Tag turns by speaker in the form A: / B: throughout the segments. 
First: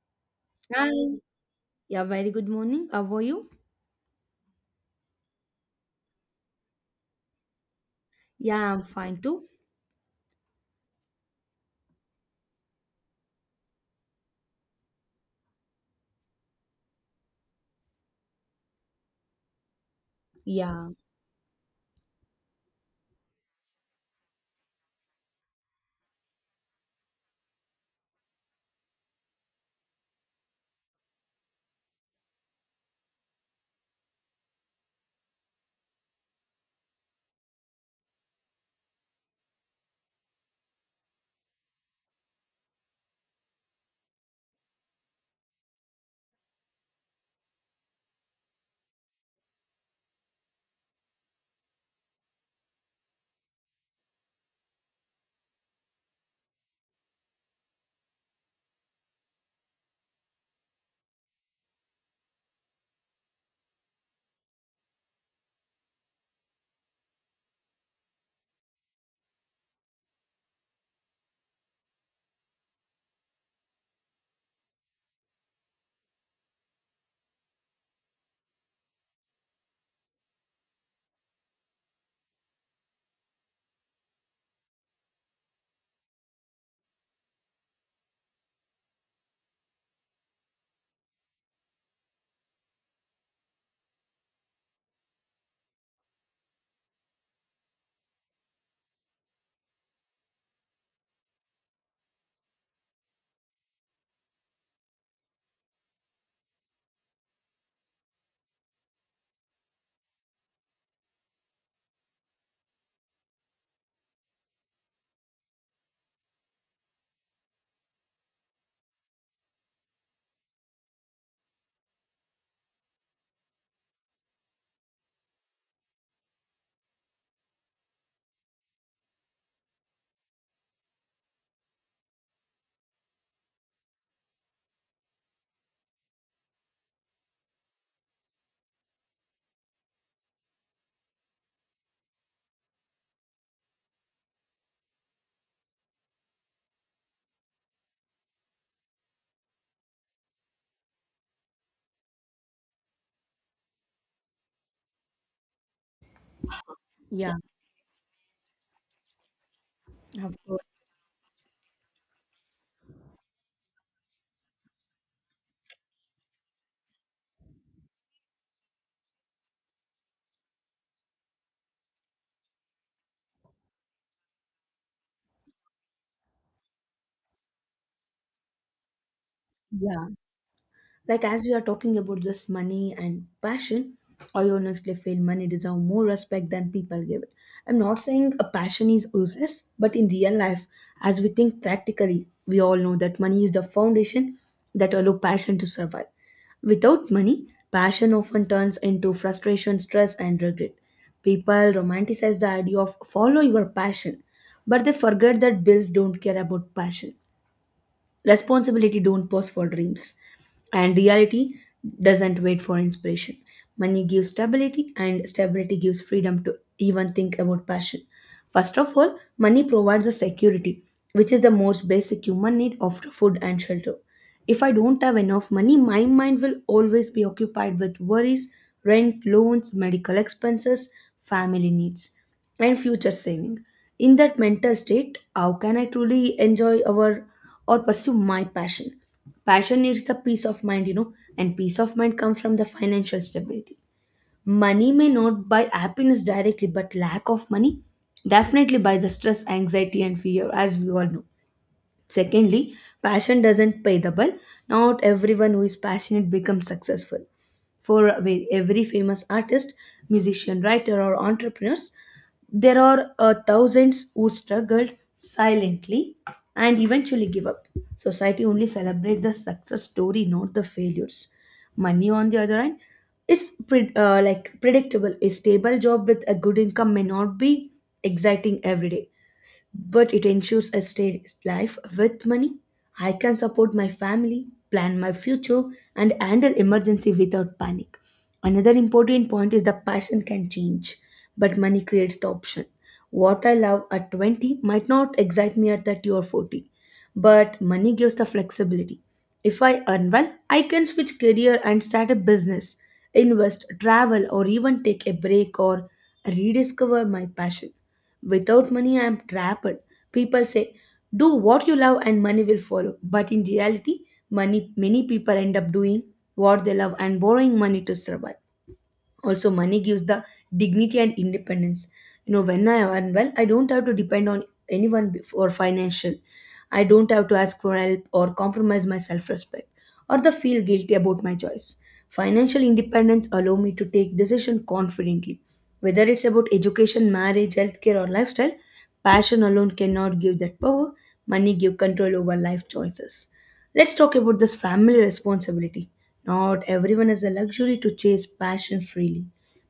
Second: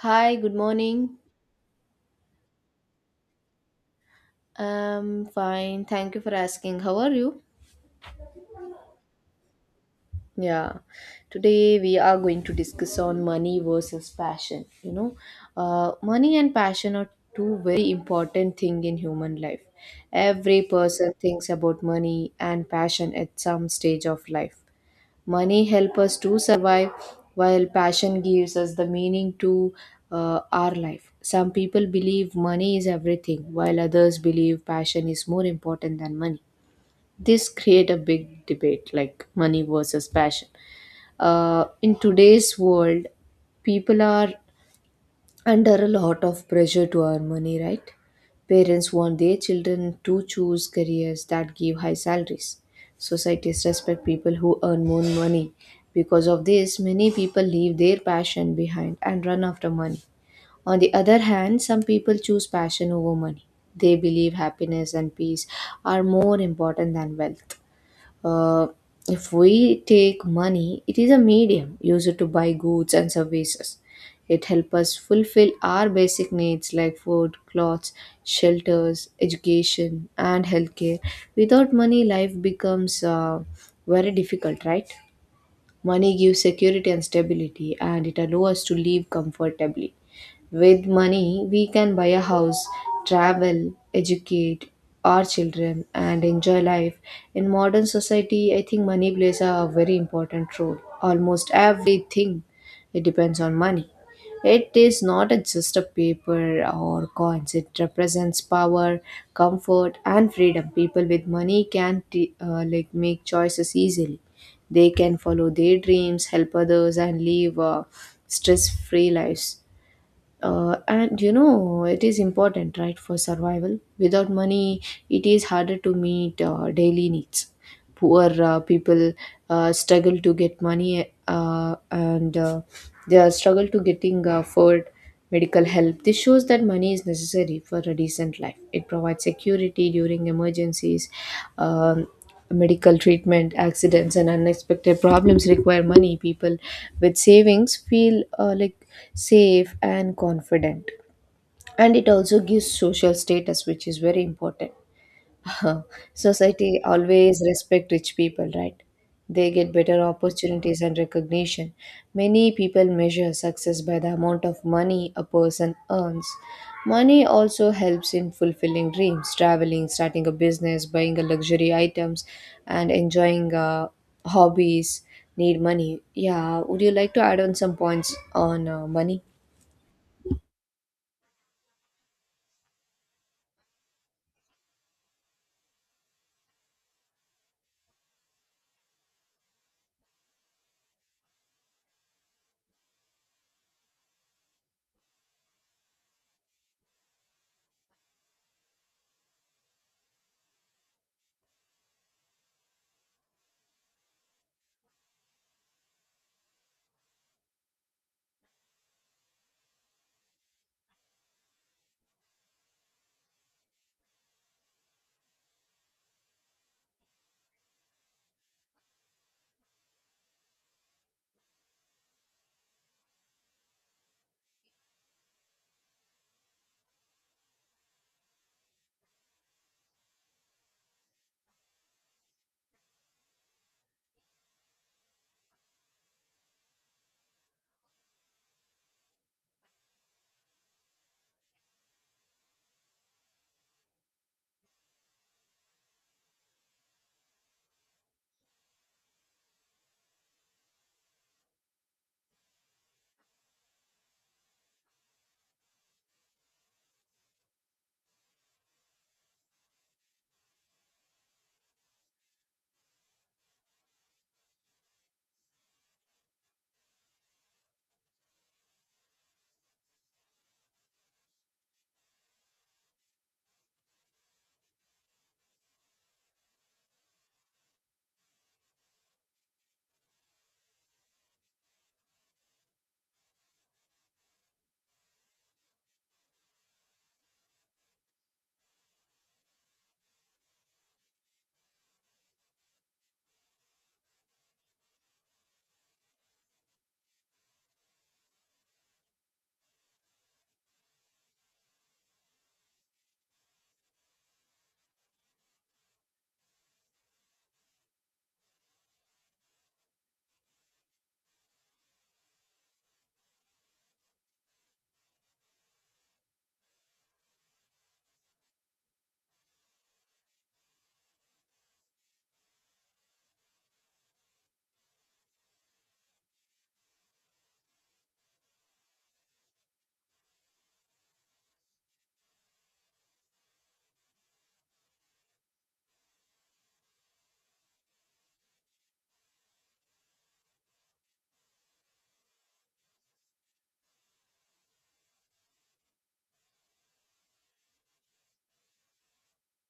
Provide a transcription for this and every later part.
A: Hi, good
B: Hi.
A: morning.
B: Yeah, very good morning. How are you?
A: I'm fine. Thank you for asking. How are you?
B: Yeah, I'm fine too.
A: Yeah. Today we are going to discuss on money versus passion. Money and passion are two very important thing in human life. Every
B: Yeah,
A: person thinks about money and passion at some stage of life. Money helps us to survive, while passion gives us the meaning to our life. Some people believe money is everything, while others believe passion is more important than money. This create a big debate, like money versus passion. In today's world, people are under a lot of pressure to earn money, right? Parents want their children to choose careers that give high salaries. Societies respect people who earn more money. Because of this, many people leave their passion behind and run after money. On the other hand, some people choose passion over money. They believe happiness and peace are more important than wealth. Uh, if we take money, it is a medium used to buy goods and services. It helps us fulfill our basic needs like food, clothes, shelters, education, and healthcare. Without money, life becomes very difficult, right? Money gives security and stability, and it allows us to live comfortably. With money, we can buy a house, travel, educate our children, and enjoy life. In modern society, I think money plays a very important role. Almost everything it depends on money. It is not a- just a paper or coins. It represents power, comfort, and freedom. People with money can like make choices easily. They can follow their dreams, help others, and live stress-free lives and you know it is important, right, for survival. Without money it is harder to meet daily needs. Poor people struggle to get money, and they are struggle to getting afford medical help. This shows that money is necessary for a decent life. It provides security during emergencies. um, Medical treatment, accidents, and unexpected problems require money. People with savings feel like safe and confident, and it also gives social status, which is very important. Society
B: yeah,
A: always respect rich people, right? They get better
B: of course.
A: opportunities and recognition. Many people measure success by the amount of money a person earns. Money also helps in fulfilling dreams, traveling, starting a business, buying a luxury items, and enjoying hobbies. Need money. Yeah, would you like to add on some points on money?
B: Yeah. Like as we are talking about this money and passion, I honestly feel money deserve more respect than people give it. I'm not saying a passion is useless, but in real life, as we think practically, we all know that money is the foundation that allow passion to survive. Without money, passion often turns into frustration, stress, and regret. People romanticize the idea of follow your passion, but they forget that bills don't care about passion, responsibility don't pause for dreams, and reality doesn't wait for inspiration. Money gives stability and stability gives freedom to even think about passion. First of all, money provides a security which is the most basic human need after food and shelter. If I don't have enough money, my mind will always be occupied with worries: rent, loans, medical expenses, family needs, and future saving. In that mental state, how can I truly enjoy our or pursue my passion? Passion needs the peace of mind, you know, and peace of mind comes from the financial stability. Money may not buy happiness directly, but lack of money definitely buy the stress, anxiety, and fear, as we all know. Secondly, passion doesn't pay the bill. Not everyone who is passionate becomes successful. For every famous artist, musician, writer, or entrepreneurs, there are thousands who struggled silently and eventually give up. Society only celebrates the success story, not the failures. Money, on the other hand, is like predictable. A stable job with a good income may not be exciting every day, but it ensures a steady life with money. I can support my family, plan my future, and handle emergency without panic. Another important point is the passion can change, but money creates the option. What I love at 20 might not excite me at 30 or 40, but money gives the flexibility. If I earn well, I can switch career and start a business, invest, travel, or even take a break or rediscover my passion. Without money, I am trapped. People say, do what you love and money will follow. But in reality, money many people end up doing what they love and borrowing money to survive. Also money gives the dignity and independence. You know, when I earn well, I don't have to depend on anyone for financial. I don't have to ask for help or compromise my self-respect or the feel guilty about my choice. Financial independence allow me to take decision confidently, whether it's about education, marriage, healthcare, or lifestyle. Passion alone cannot give that power. Money give control over life choices. Let's talk about this family responsibility. Not everyone has the luxury to chase passion freely.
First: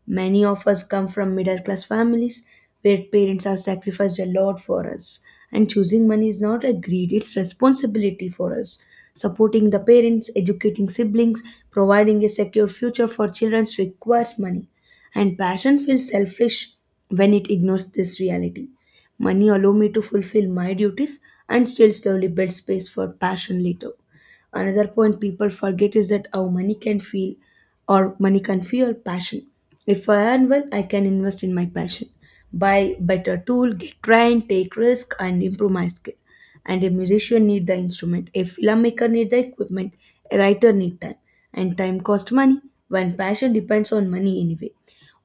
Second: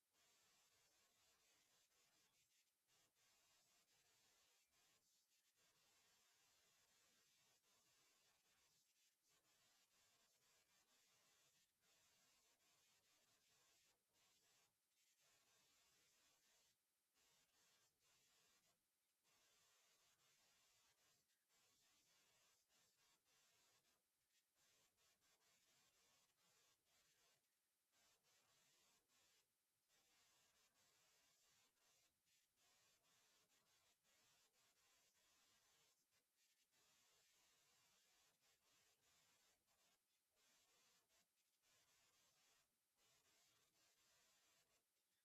B: Many of us come from middle class families where parents have sacrificed a lot for us. And choosing money is not a greed, it's responsibility for us. Supporting the parents, educating siblings, providing a secure future for children requires money. And passion feels selfish when it ignores this reality. Money allow me to fulfill my duties and still slowly build space for passion later. Another point people forget is that how money can feel or money can fuel passion. If I earn well, I can invest in my passion, buy better tool, get trained, take risk, and improve my skill. And a musician need the instrument, a filmmaker need the equipment, a writer need time, and time cost money. When passion depends on money anyway,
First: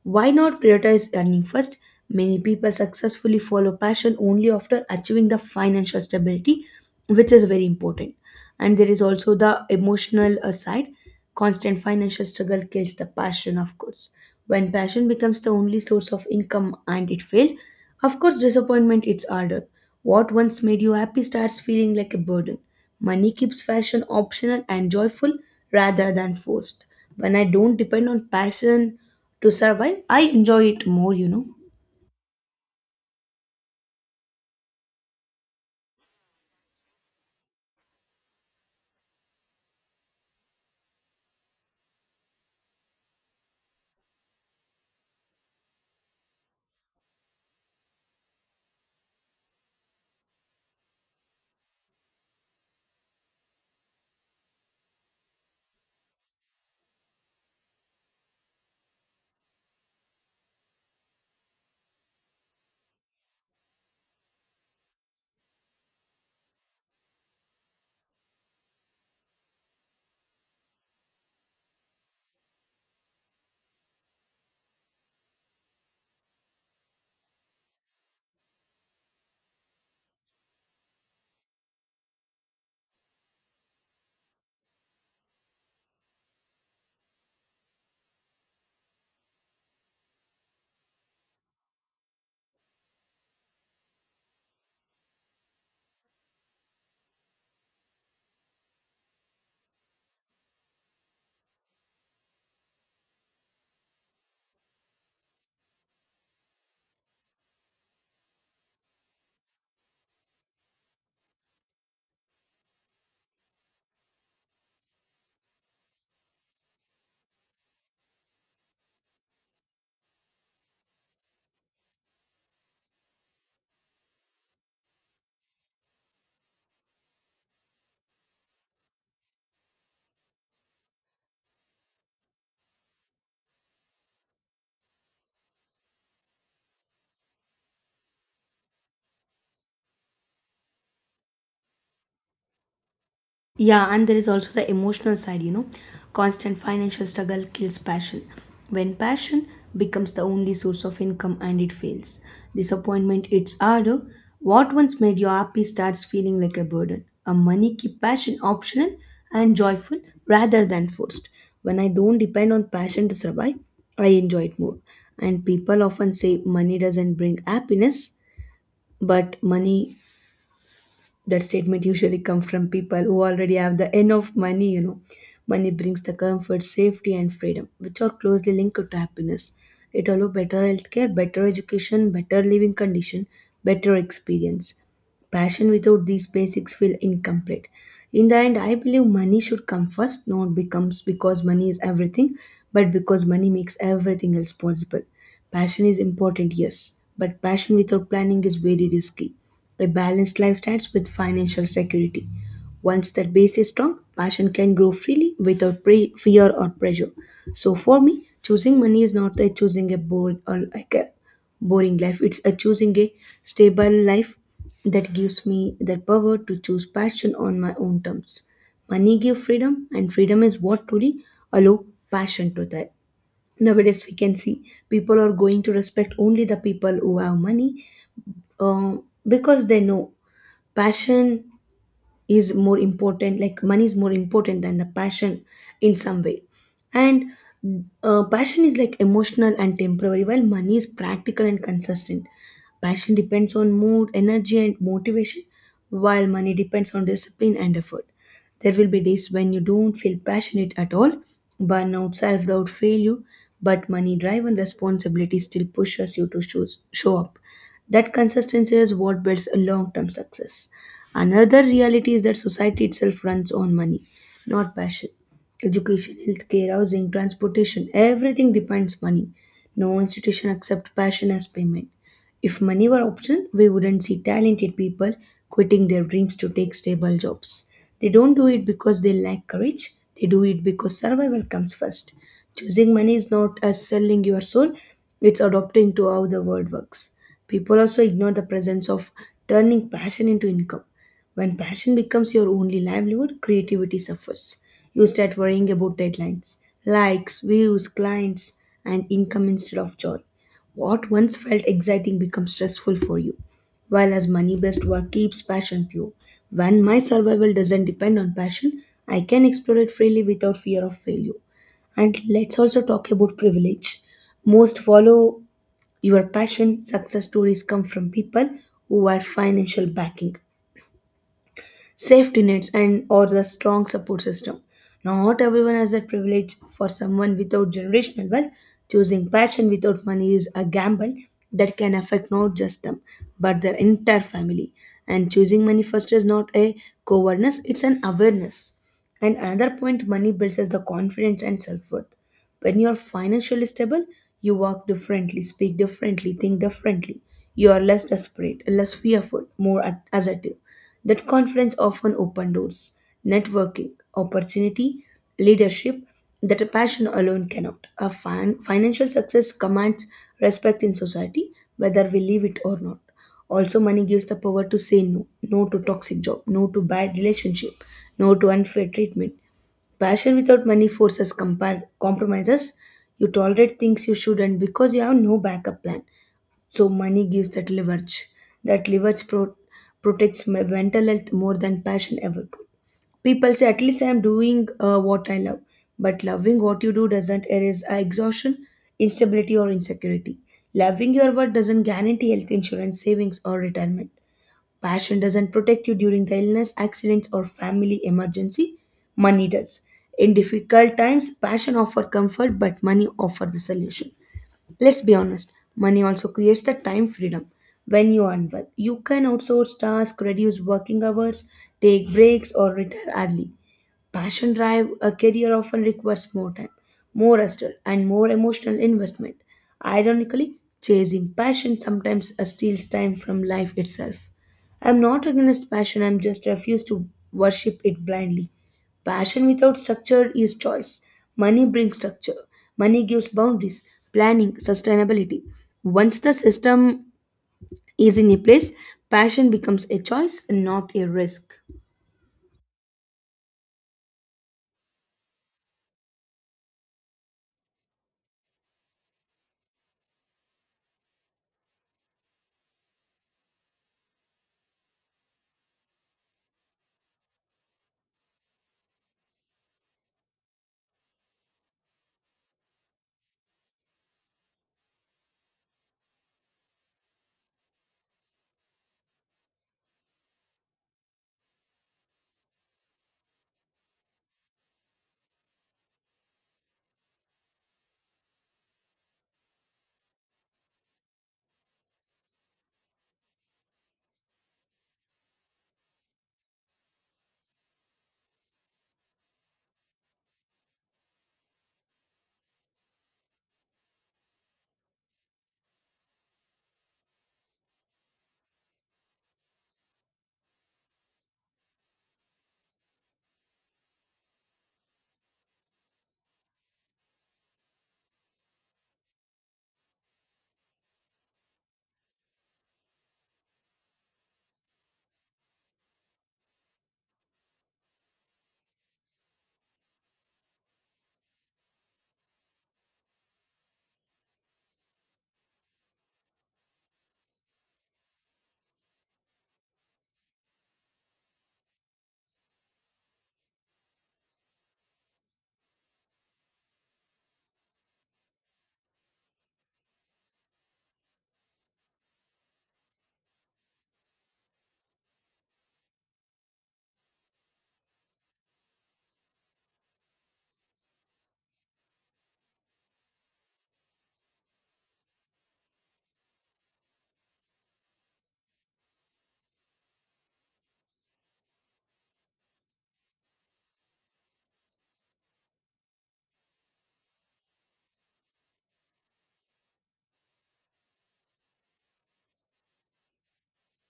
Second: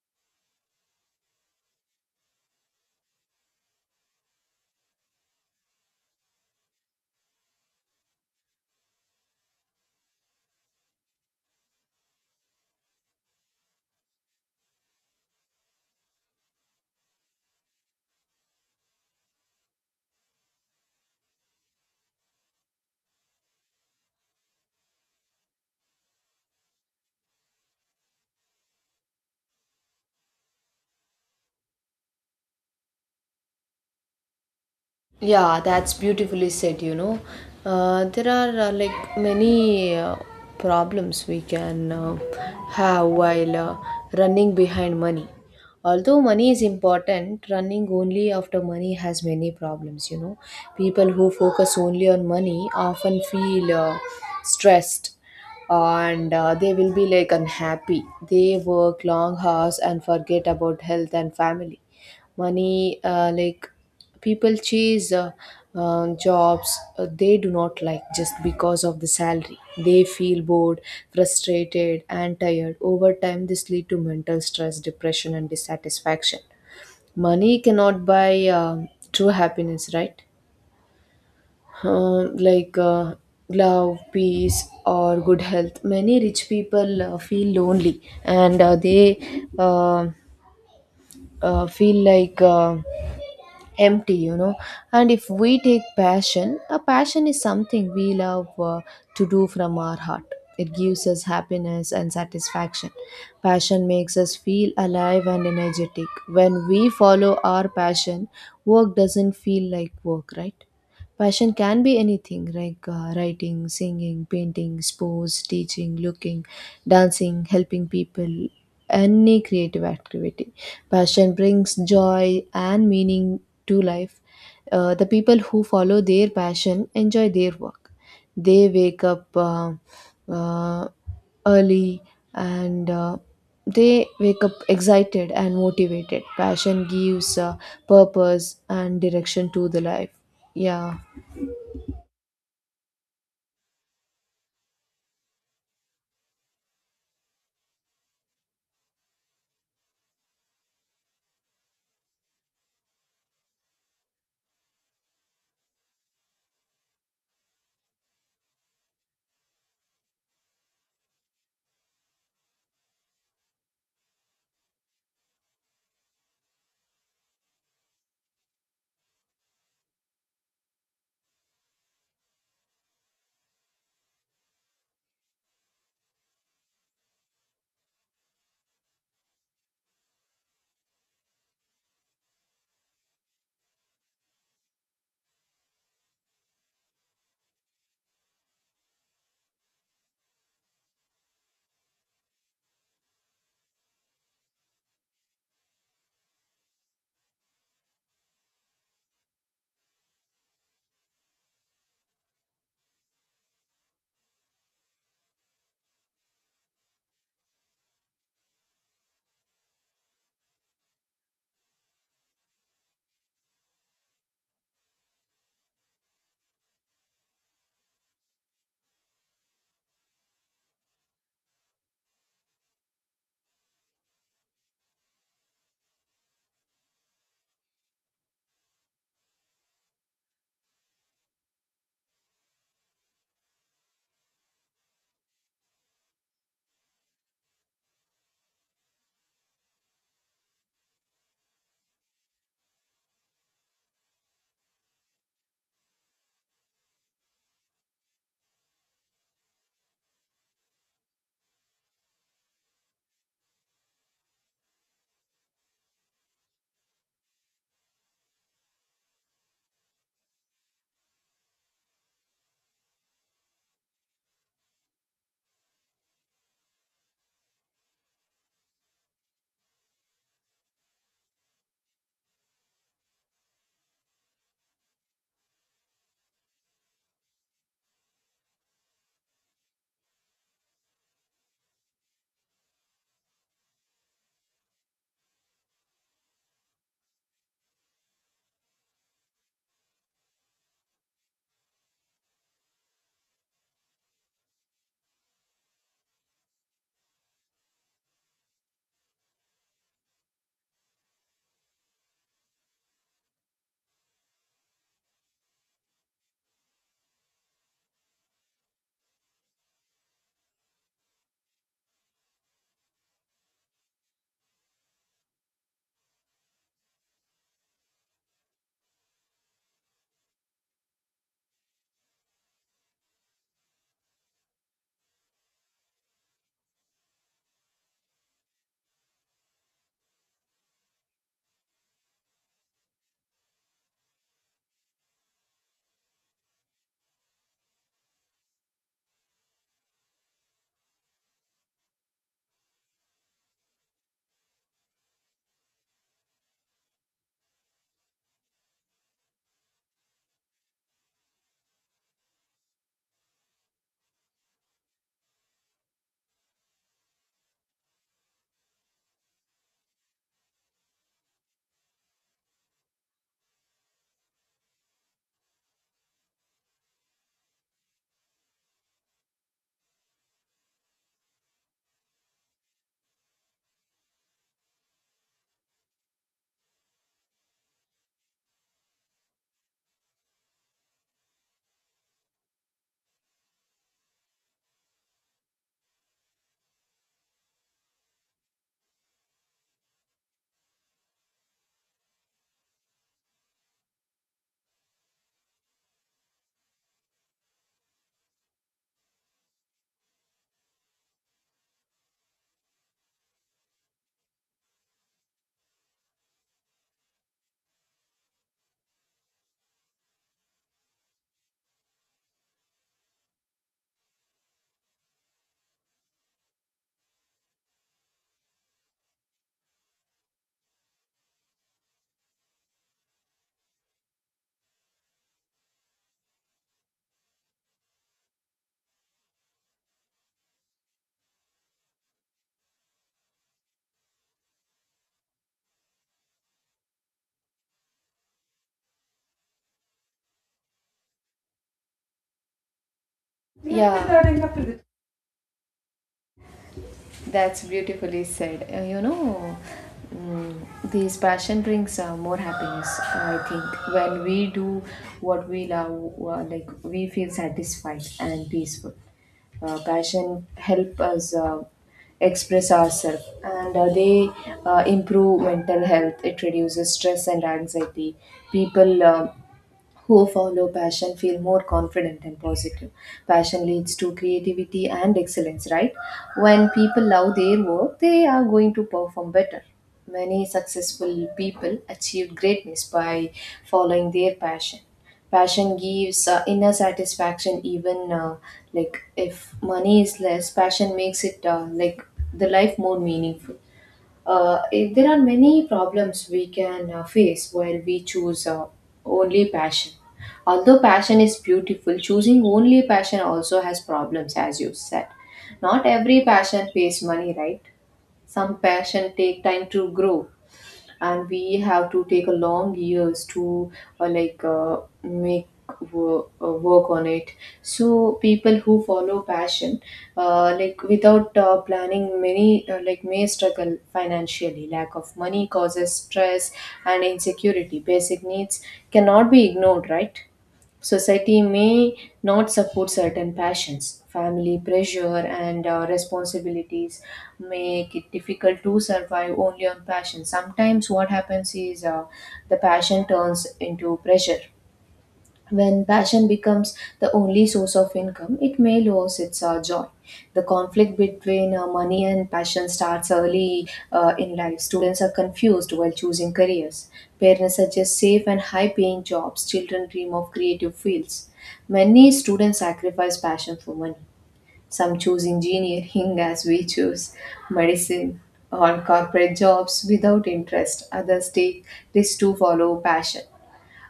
B: why not prioritize earning first? Many people successfully follow passion only after achieving the financial stability, which is very important. And there is also the emotional side. Constant financial struggle kills the passion, of course. When passion becomes the only source of income and it failed, of course, disappointment it's harder. What once made you happy starts feeling like a burden. Money keeps fashion optional and joyful rather than forced. When I don't depend on passion to survive, I enjoy it more, you know.
A: Yeah, that's beautifully said, you know. There are like many problems we can have while running behind money. Although money is important, running only after money has many problems, you know. People who focus only on money often feel stressed, and they will be like unhappy. They work long hours and forget about health and family. Money, like people chase jobs they do not like just because of the salary. They feel bored, frustrated, and tired. Over time this lead to mental stress, depression, and dissatisfaction. Money cannot buy true happiness, right? um, like uh, Love, peace, or good health. Many rich people feel lonely, and they feel like empty, you know. And if we take passion, a passion is something we love to do from our heart. It gives us happiness and satisfaction. Passion makes us feel alive and energetic. When we follow our passion, work doesn't feel like work, right? Passion can be anything like writing, singing, painting, sports, teaching, looking, dancing, helping people, any creative activity. Passion brings joy and meaning to life. The people who follow their passion enjoy their work. They wake up uh, early, and they wake up excited and motivated. Passion gives purpose and direction to the life. Yeah.
B: Yeah, and there is also the emotional side, you know, constant financial struggle kills passion. When passion becomes the only source of income and it fails, disappointment it's harder. What once made you happy starts feeling like a burden. A money keep passion optional and joyful rather than forced. When I don't depend on passion to survive, I enjoy it more. And people often say money doesn't bring happiness, but money that statement usually come from people who already have the enough money, you know. Money brings the comfort, safety, and freedom which are closely linked to happiness. It allows better healthcare, better education, better living condition, better experience. Passion without these basics feel incomplete. In the end, I believe money should come first, not becomes because money is everything, but because money makes everything else possible. Passion is important, yes, but passion without planning is very risky. A balanced life starts with financial security. Once that base is strong, passion can grow freely without fear or pressure. So for me, choosing money is not a choosing a bored or like a boring life. It's a choosing a stable life that gives me the power to choose passion on my own terms. Money gives freedom, and freedom is what truly allow passion to thrive. Nowadays, we can see people are going to respect only the people who have money, uh, because they know passion is more important, like money is more important than the passion in some way. And passion is like emotional and temporary, while money is practical and consistent. Passion depends on mood, energy, and motivation, while money depends on discipline and effort. There will be days when you don't feel passionate at all: burnout, self-doubt, failure. But money drive and responsibility still pushes you to choose, show up. That consistency is what builds a long-term success. Another reality is that society itself runs on money, not passion. Education, healthcare, housing, transportation, everything depends money. No institution accepts passion as payment. If money were optional, we wouldn't see talented people quitting their dreams to take stable jobs. They don't do it because they lack courage. They do it because survival comes first. Choosing money is not as selling your soul, it's adopting to how the world works. People also ignore the presence of turning passion into income. When passion becomes your only livelihood, creativity suffers. You start worrying about deadlines, likes, views, clients, and income instead of joy. What once felt exciting becomes stressful for you, while as money based work keeps passion pure. When my survival doesn't depend on passion, I can explore it freely without fear of failure. And let's also talk about privilege. Most follow your passion. Success stories come from people who are financial backing, safety nets and or the strong support system. Not everyone has that privilege. For someone without generational wealth, choosing passion without money is a gamble that can affect not just them, but their entire family. And choosing money first is not a coverness, it's an awareness. And another point money builds is the confidence and self-worth. When you're financially stable, you walk differently, speak differently, think differently. You are less desperate, less fearful, more assertive. That conference often opened doors, networking, opportunity, leadership that a passion alone cannot. A financial success commands respect in society, whether we leave it or not. Also, money gives the power to say no: no to toxic job, no to bad relationship, no to unfair treatment. Passion without money forces compromises. You tolerate things you shouldn't because you have no backup plan. So money gives that leverage. That leverage protects my mental health more than passion ever could. People say, at least I am doing what I love. But loving what you do doesn't erase exhaustion, instability, or insecurity. Loving your work doesn't guarantee health insurance, savings, or retirement. Passion doesn't protect you during the illness, accidents, or family emergency. Money does. In difficult times, passion offers comfort, but money offers the solution. Let's be honest, money also creates the time freedom. When you earn well, you can outsource tasks, reduce working hours, take breaks, or retire early. Passion drive a career often requires more time, more hustle, and more emotional investment. Ironically, chasing passion sometimes steals time from life itself. I'm not against passion, I'm just refuse to worship it blindly. Passion without structure is choice. Money brings structure. Money gives boundaries, planning, sustainability. Once the system is in a place, passion becomes a choice and not a risk.
A: Yeah, that's beautifully said. You know, mm, this passion brings more happiness, I think. When we do what we love, like we feel satisfied and peaceful. Passion help us express ourselves, and they improve mental health. It reduces stress and anxiety. People who follow passion feel more confident and positive. Passion leads to creativity and excellence, right? When people love their work, they are going to perform better. Many successful people achieved greatness by following their passion. Passion gives inner satisfaction, even like if money is less. Passion makes it like the life more meaningful. If there are many problems we can face while we choose only passion. Although passion is beautiful, choosing only passion also has problems, as you said. Not every passion pays money, right? Some passion take time to grow, and we have to take a long years to uh, like uh, make work on it. So people who follow passion like without planning many like may struggle financially. Lack of money causes stress and insecurity. Basic needs cannot be ignored, right? Society may not support certain passions. Family pressure and responsibilities make it difficult to survive only on passion. Sometimes, what happens is the passion turns into pressure. When passion becomes the only source of income, it may lose its joy. The conflict between money and passion starts early in life. Students are confused while choosing careers. Parents suggest safe and high paying jobs. Children dream of creative fields. Many students sacrifice passion for money. Some choose engineering as we choose medicine or corporate jobs without interest. Others take risks to follow passion.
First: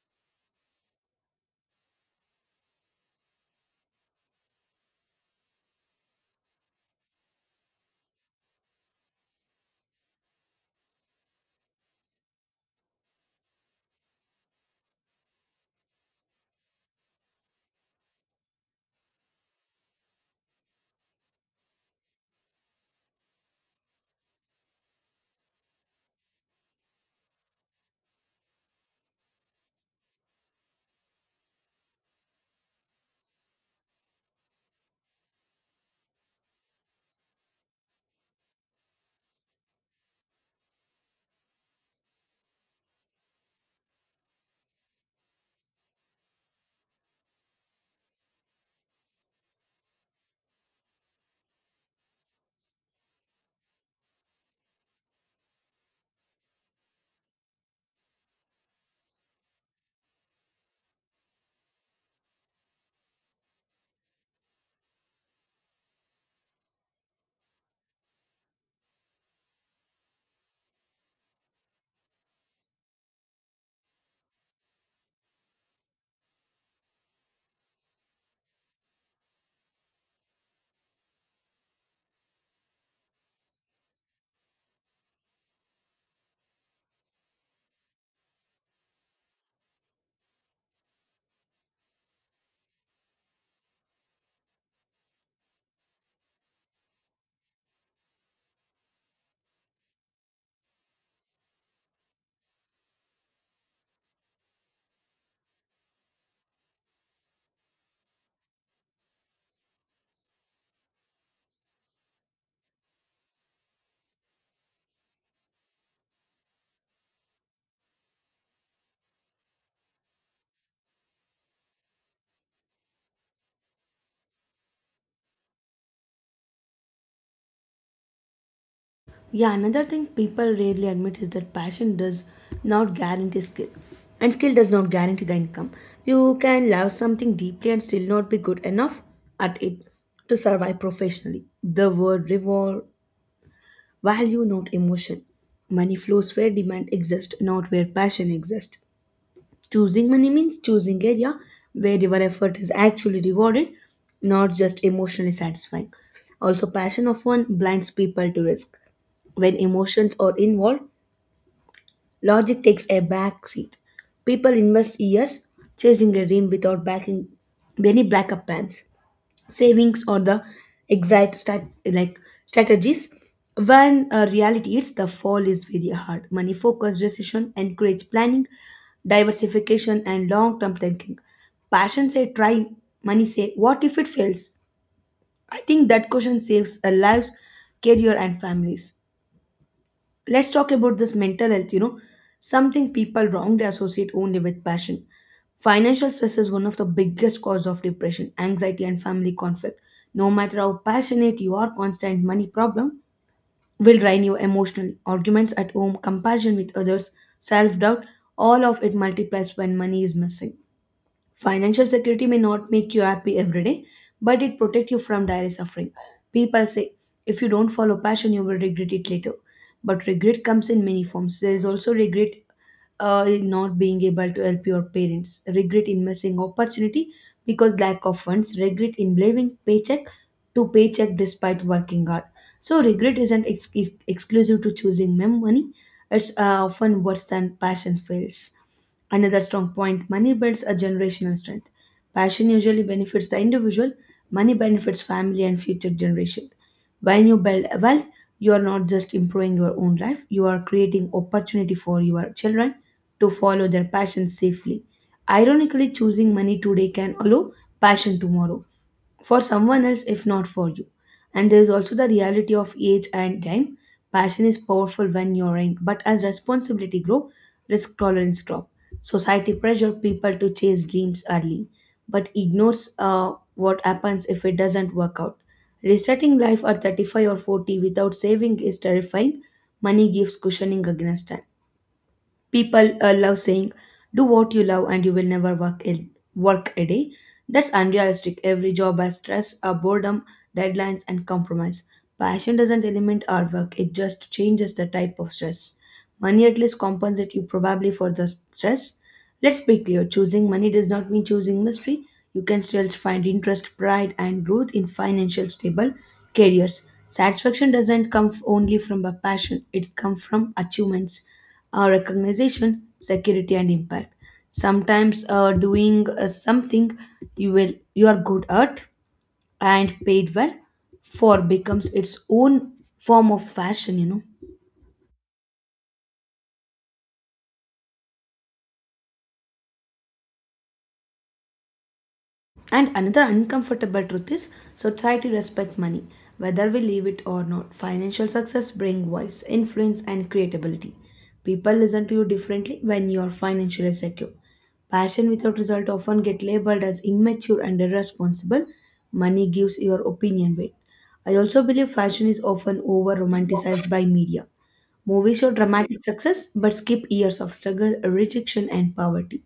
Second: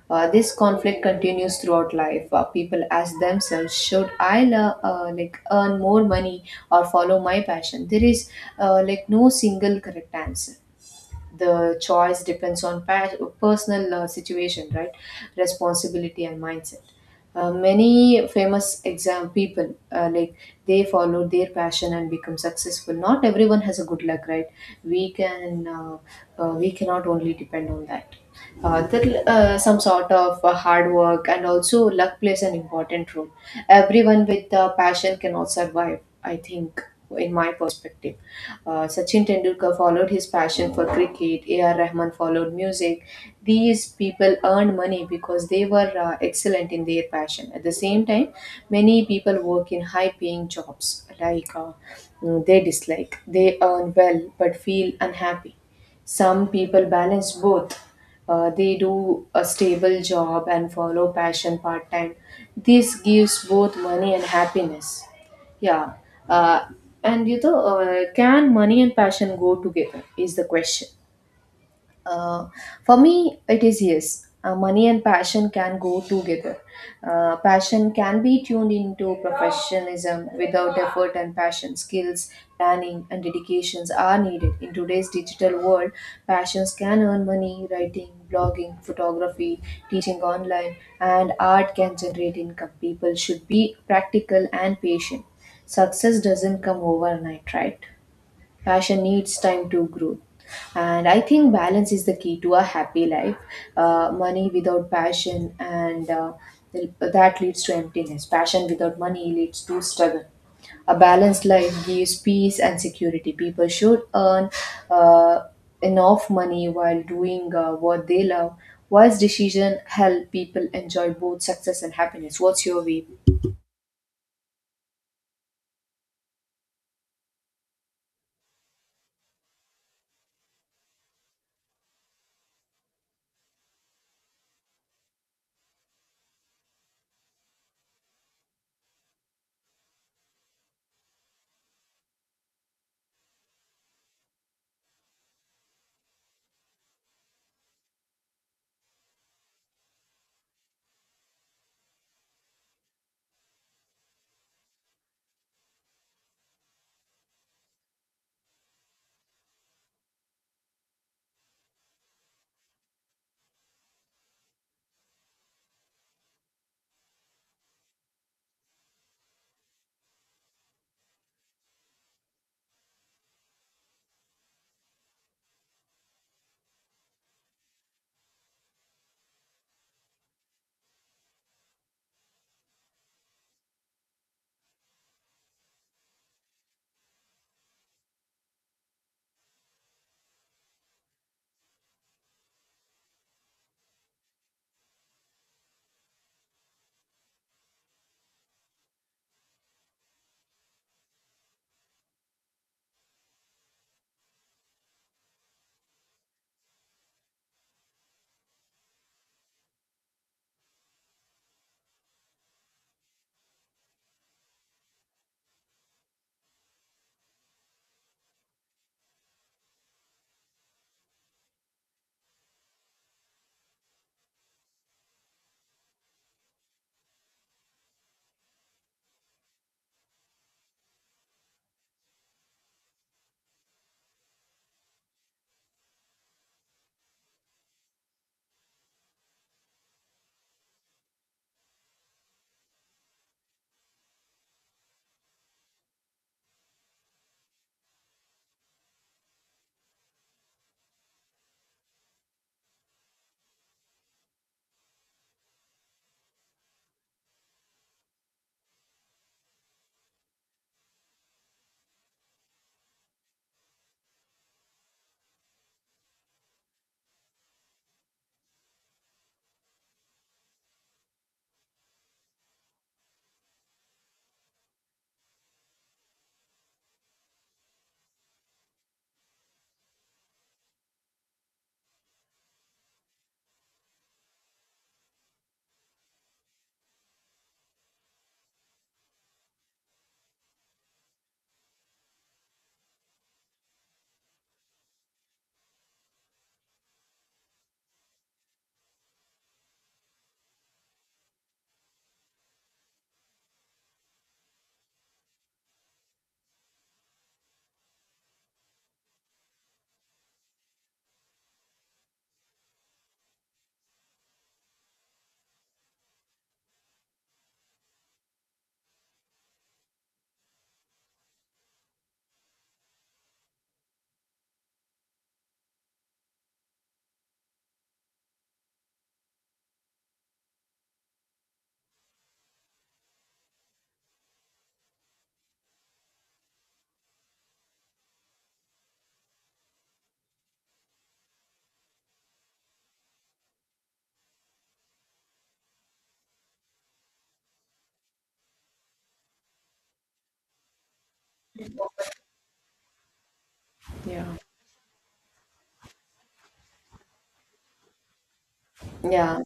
A: This conflict continues throughout life. People ask themselves, "Should I like earn more money or follow my passion?" There is like no single correct answer. The choice depends on personal situation, right? Responsibility and mindset. Many famous exam people like they followed their passion and become successful. Not everyone has a good luck, right? We can uh, we cannot only depend on that. Some sort of hard work and also luck plays an important role. Everyone with passion cannot survive, I think. In my perspective, Sachin Tendulkar followed his passion for cricket, AR Rahman followed music. These people earned money because they were excellent in their passion. At the same time, many people work in high paying jobs like uh, they dislike. They earn well but feel unhappy. Some people balance both. They do a stable job and follow passion part time. This gives both money and happiness. Yeah. Uh, and you know, can money and passion go together? Is the question. Uh, for me, it is yes. Money and passion can go together. Passion can be tuned into professionalism. Without effort and passion, skills, planning, and dedications are needed. In today's digital world, passions can earn money. Writing, blogging, photography, teaching online, and art can generate income. People should be practical and patient. Success doesn't come overnight, right? Passion needs time to grow. And I think balance is the key to a happy life. Money without passion, and that leads to emptiness. Passion without money leads to struggle. A balanced life gives peace and security. People should earn uh, enough money while doing what they love. Wise decision help people enjoy both success and happiness. What's your view?
B: Yeah, another thing people rarely admit is that passion does not guarantee skill. And skill does not guarantee the income. You can love something deeply and still not be good enough at it to survive professionally. The word reward value, not emotion. Money flows where demand exists, not where passion exists. Choosing money means choosing area where your effort is actually rewarded, not just emotionally satisfying. Also, passion often blinds people to risk. When emotions are involved, logic takes a back seat. People invest years chasing a dream without backing any backup plans, savings, or the exact stat- like strategies when reality is, the fall is very hard. Money focused decision encourage planning, diversification, and long term thinking. Passion say try, money say what if it fails. I think that question saves our lives, career, and families. Let's talk about this mental health, something people wrongly associate only with passion. Financial stress is one of the biggest cause of depression, anxiety, and family conflict. No matter how passionate you are, constant money problem will drain you emotionally. Arguments at home, comparison with others, self doubt, all of it multiplies when money is missing. Financial security may not make you happy every day, but it protects you from daily suffering. People say if you don't follow passion, you will regret it later. But regret comes in many forms. There is also regret in not being able to help your parents, regret in missing opportunity because lack of funds, regret in living paycheck to paycheck despite working hard. So regret isn't exclusive to choosing money; it's often worse than passion fails. Another strong point: money builds a generational strength. Passion usually benefits the individual; money benefits family and future generation. When you build wealth, you are not just improving your own life; you are creating opportunity for your children to follow their passion safely. Ironically, choosing money today can allow passion tomorrow for someone else if not for you. And there is also the reality of age and time. Passion is powerful when you're young, but as responsibility grow, risk tolerance drop. Society pressure people to chase dreams early, but ignores what happens if it doesn't work out. Resetting life at 35 or 40 without saving is terrifying. Money gives cushioning against time. People love saying, "Do what you love, and you will never work a day." That's unrealistic. Every job has stress, boredom, deadlines, and compromise. Passion doesn't eliminate our work; it just changes the type of stress. Money at least compensates you probably for the stress. Let's be clear: choosing money does not mean choosing mystery. You can still find interest, pride, and growth in financial stable careers. Satisfaction doesn't only from a passion, it comes from achievements, recognition, security, and impact. Sometimes doing something you are good at and paid well for becomes its own form of fashion, you know. And another uncomfortable truth is society respects money, whether we leave it or not. Financial success brings voice, influence, and creatability. People listen to you differently when you are financially secure. Passion without result often get labeled as immature and irresponsible. Money gives your opinion weight. I also believe fashion is often over romanticized by
A: Yeah.
B: media. Movies show dramatic success but skip years of struggle, rejection, and
A: Yeah.
B: poverty.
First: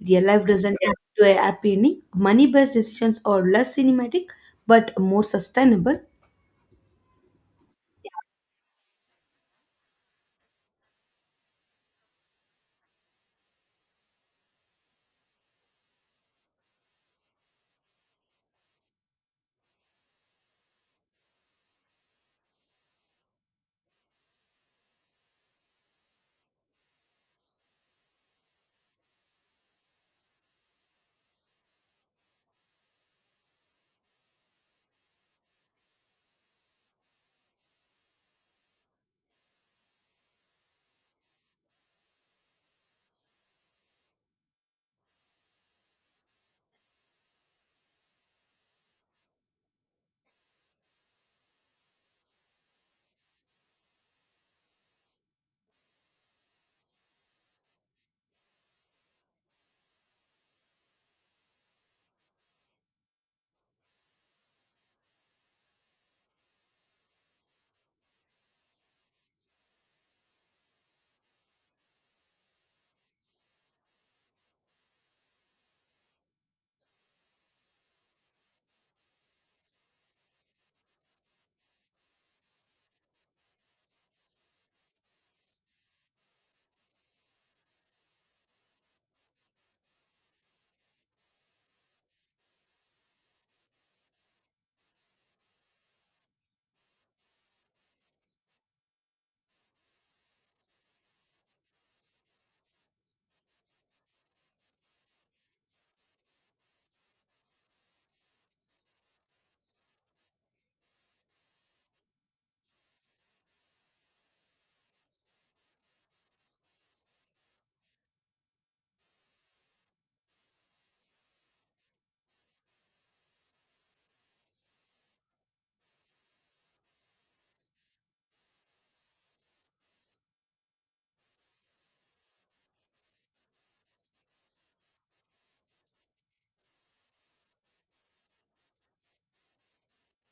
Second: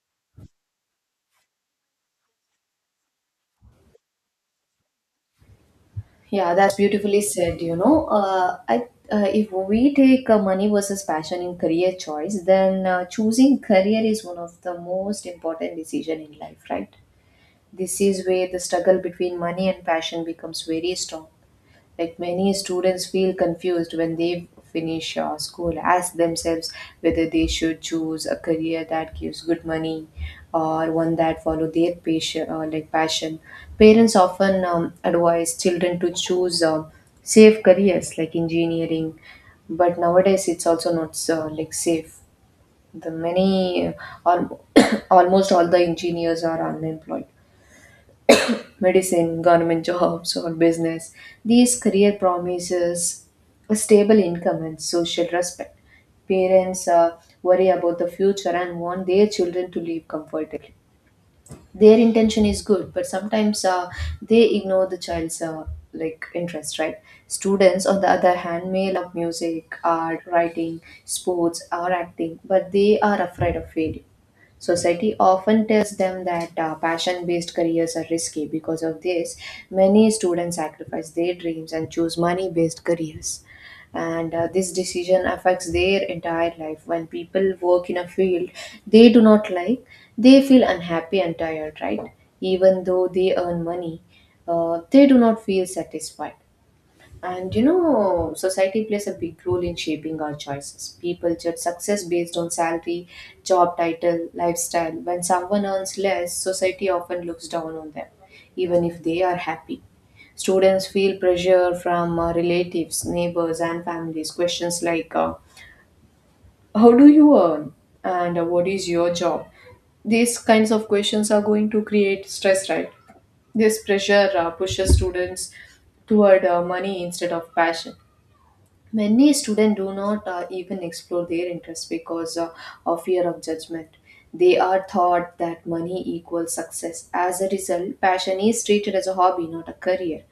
B: Real life doesn't end to a happy ending. Money based decisions are less cinematic but more sustainable.
A: Yeah, that's beautifully said. You know, I if we take money versus passion in career choice, then choosing career is one of the most important decision in life, right? This is where the struggle between money and passion becomes very strong. Like many students feel confused when they finish school, ask themselves whether they should choose a career that gives good money or one that follow their passion, like passion. Parents often advise children to choose safe careers like engineering, but nowadays it's also not like safe. The many, or almost all the engineers are unemployed. Medicine, government jobs, or business, these career promises a stable income and social respect. Parents worry about the future and want their children to live comfortably. Their intention is good, but sometimes they ignore the child's like interest, right? Students, on the other hand, may love music, art, writing, sports, or acting, but they are afraid of failure. Society often tells them that passion based careers are risky. Because of this, many students sacrifice their dreams and choose money based careers. And this decision affects their entire life. When people work in a field they do not like, they feel unhappy and tired, right? Even though they earn money, they do not feel satisfied. And you know, society plays a big role in shaping our choices. People judge success based on salary, job title, lifestyle. When someone earns less, society often looks down on them, even if they are happy. Students feel pressure from relatives, neighbors, and families. Questions like, how do you earn? And what is your job? These kinds of questions are going to create stress, right? This pressure pushes students toward money instead of passion. Many students do not even explore their interests because of fear of judgment. They are taught that money equals success. As a result, passion is treated as a hobby, not a career.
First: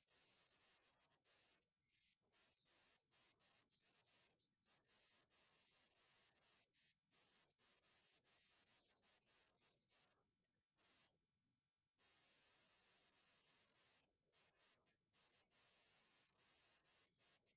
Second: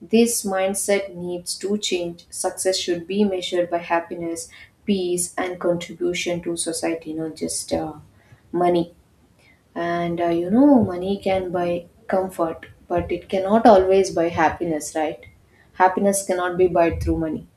A: This mindset needs to change. Success should be measured by happiness, peace, and contribution to society, not just money. And you know, money can buy comfort, but it cannot always buy happiness, right? Happiness cannot be bought through money,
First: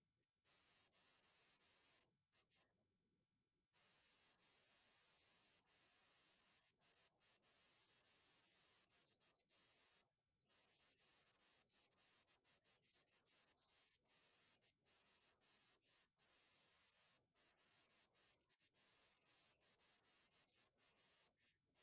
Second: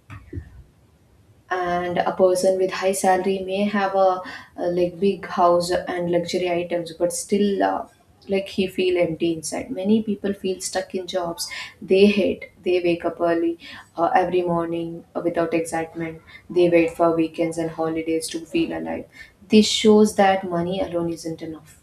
A: and a person with high salary may have a like big house and luxury items, but still like he feel empty inside. Many people feel stuck in jobs they hate. They wake up early every morning without excitement. They wait for weekends and holidays to feel alive. This shows that money alone isn't enough.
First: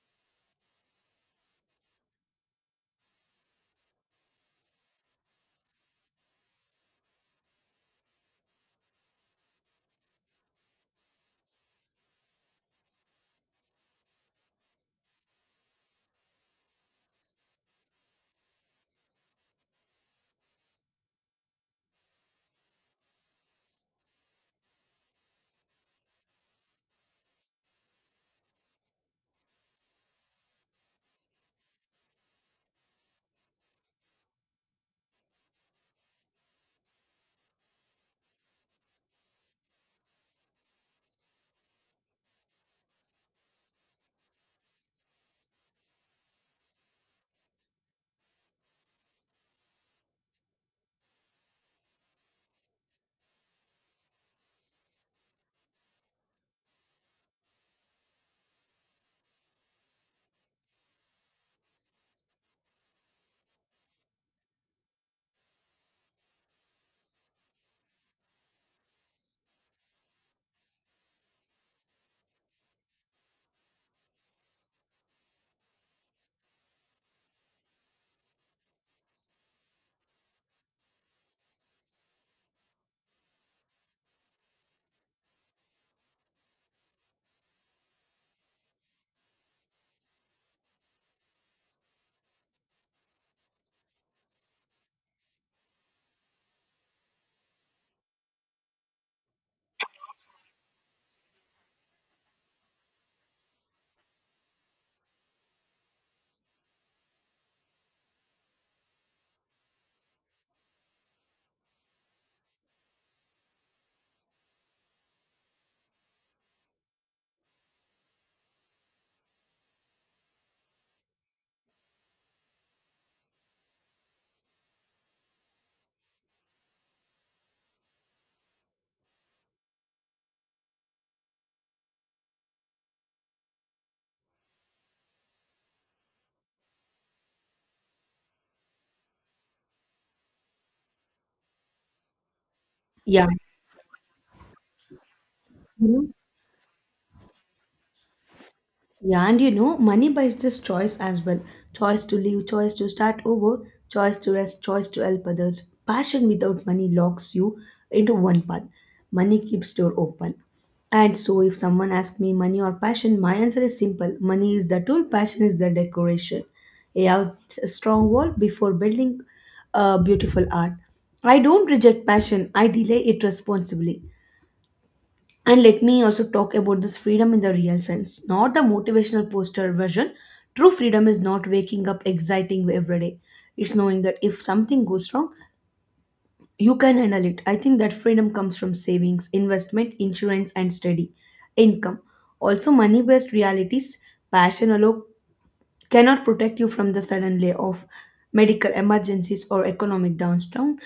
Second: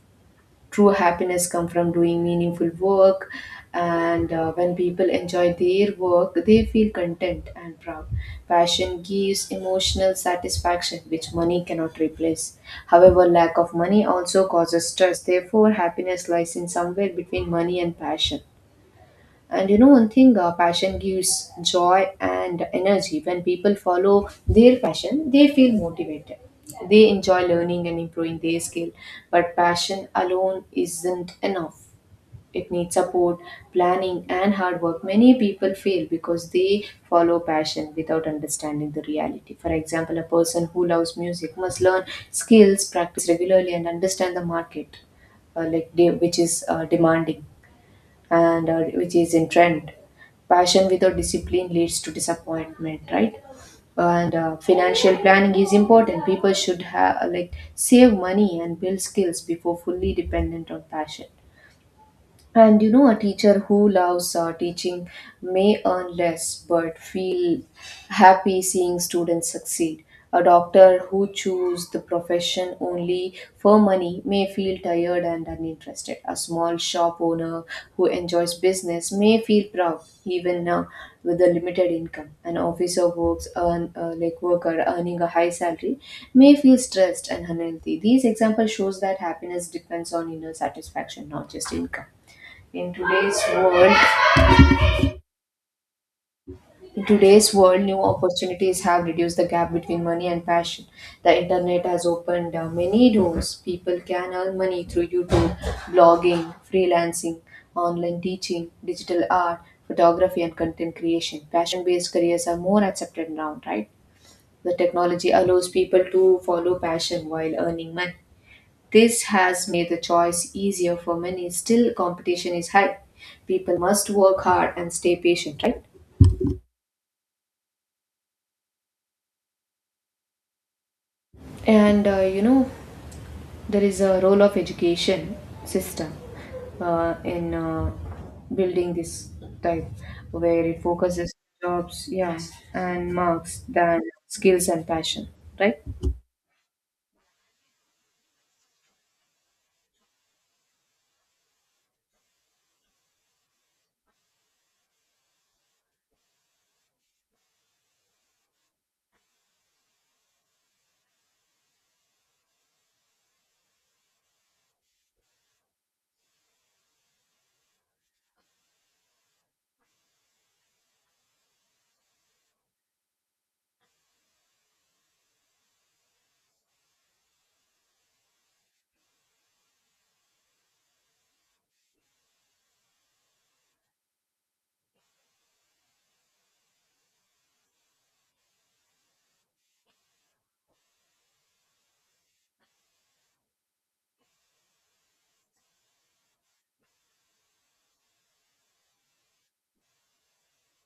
A: True happiness come from doing meaningful work, and when people enjoy their work, they feel content and proud. Passion gives emotional satisfaction, which money cannot replace. However, lack of money also causes stress, therefore happiness lies in somewhere between money and passion. And you know one thing, passion gives joy and energy. When people follow their passion, they feel motivated. They enjoy learning and improving their skill. But passion alone isn't enough. It needs support, planning, and hard work. Many people fail because they follow passion without understanding the reality. For example, a person who loves music must learn skills, practice regularly, and understand the market, like which is demanding and which is in trend. Passion without discipline leads to disappointment, right? And financial planning is important. People should have like save money and build skills before fully dependent on passion. And you know, a teacher who loves teaching may earn less but feel happy seeing students succeed. A doctor who chooses the profession only for money may feel tired and uninterested. A small shop owner who enjoys business may feel proud even with a limited income. An officer works earn like worker earning a high salary may feel stressed and unhealthy. These examples shows that happiness depends on inner satisfaction, not just income. In today's world, in today's world, new opportunities have reduced the gap between money and passion. The internet has opened many doors. People can earn money through YouTube, blogging, freelancing, online teaching, digital art, photography, and content creation. Passion-based careers are more accepted now, right? The technology allows people to follow passion while earning money. This has made the choice easier for many. Still, competition is high. People must work hard and stay patient, right? And you know, there is a role of education system in building this type, where it focuses jobs, yeah, and
B: Yeah.
A: marks than skills and passion, right?
B: you know, Yeah, and you know, money buys this choice as well. Choice to leave, choice to start over, choice to rest, choice to help others. Passion without money locks you into one path. Money keeps door open. And so if someone asks me money or passion, my answer is simple. Money is the tool, passion is the decoration. A house needs a strong wall before building a beautiful art. I don't reject passion, I delay it responsibly. And let me also talk about this freedom in the real sense, not the motivational poster version. True freedom is not waking up exciting every day. It's knowing that if something goes wrong, you can handle it. I think that freedom comes from savings, investment, insurance, and steady income. Also, money based realities, passion alone cannot protect you from the sudden layoff, medical emergencies, or economic downturn.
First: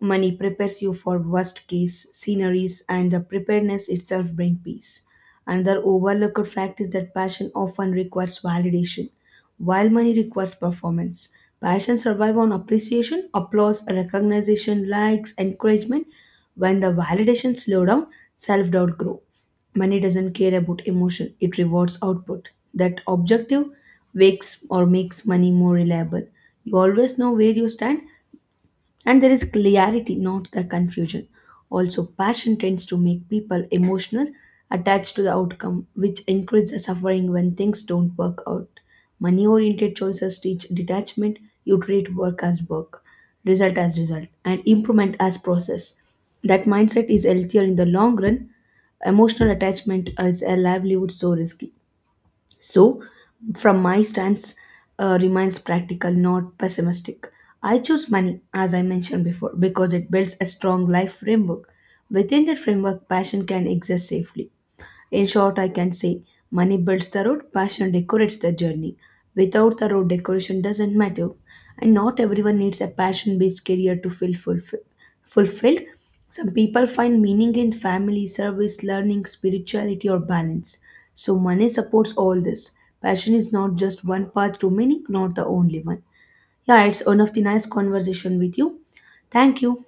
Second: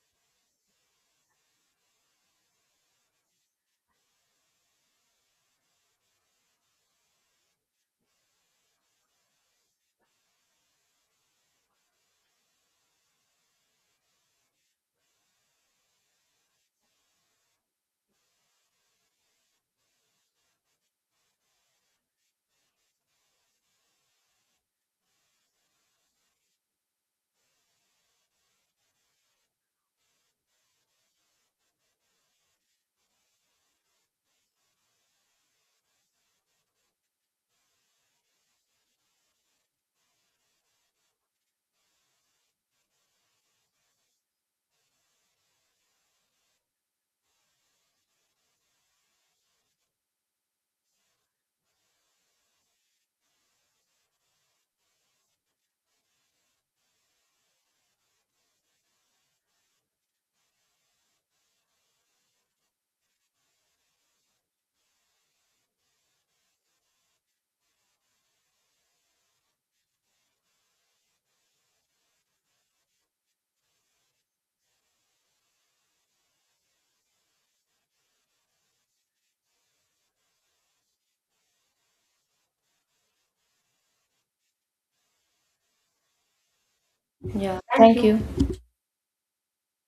B: Money prepares you for worst case scenarios, and the preparedness itself brings peace. Another overlooked fact is that passion often requires validation, while money requires performance. Passion survives on appreciation, applause, recognition, likes, encouragement. When the validation slows down, self doubt grows. Money doesn't care about emotion, it rewards output. That objective wakes or makes money more reliable. You always know where you stand and there is clarity, not the confusion. Also, passion tends to make people emotional, attached to the outcome, which increases suffering when things don't work out. Money oriented choices teach detachment, you treat work as work, result as result, and improvement as process. That mindset is healthier in the long run. Emotional attachment is a livelihood so risky. So, from my stance, remains practical, not pessimistic. I choose money, as I mentioned before, because it builds a strong life framework. Within that framework, passion can exist safely. In short, I can say money builds the road, passion decorates the journey. Without the road, decoration doesn't matter. And not everyone needs a passion based career to fulfilled. Some people find meaning in family, service, learning, spirituality, or balance. So, money supports all this. Passion is not just one path to meaning, not the only one. Yeah, it's one of the
A: Yeah.
B: nice
A: Thank you.
B: conversation
A: You.
B: with you. Thank you.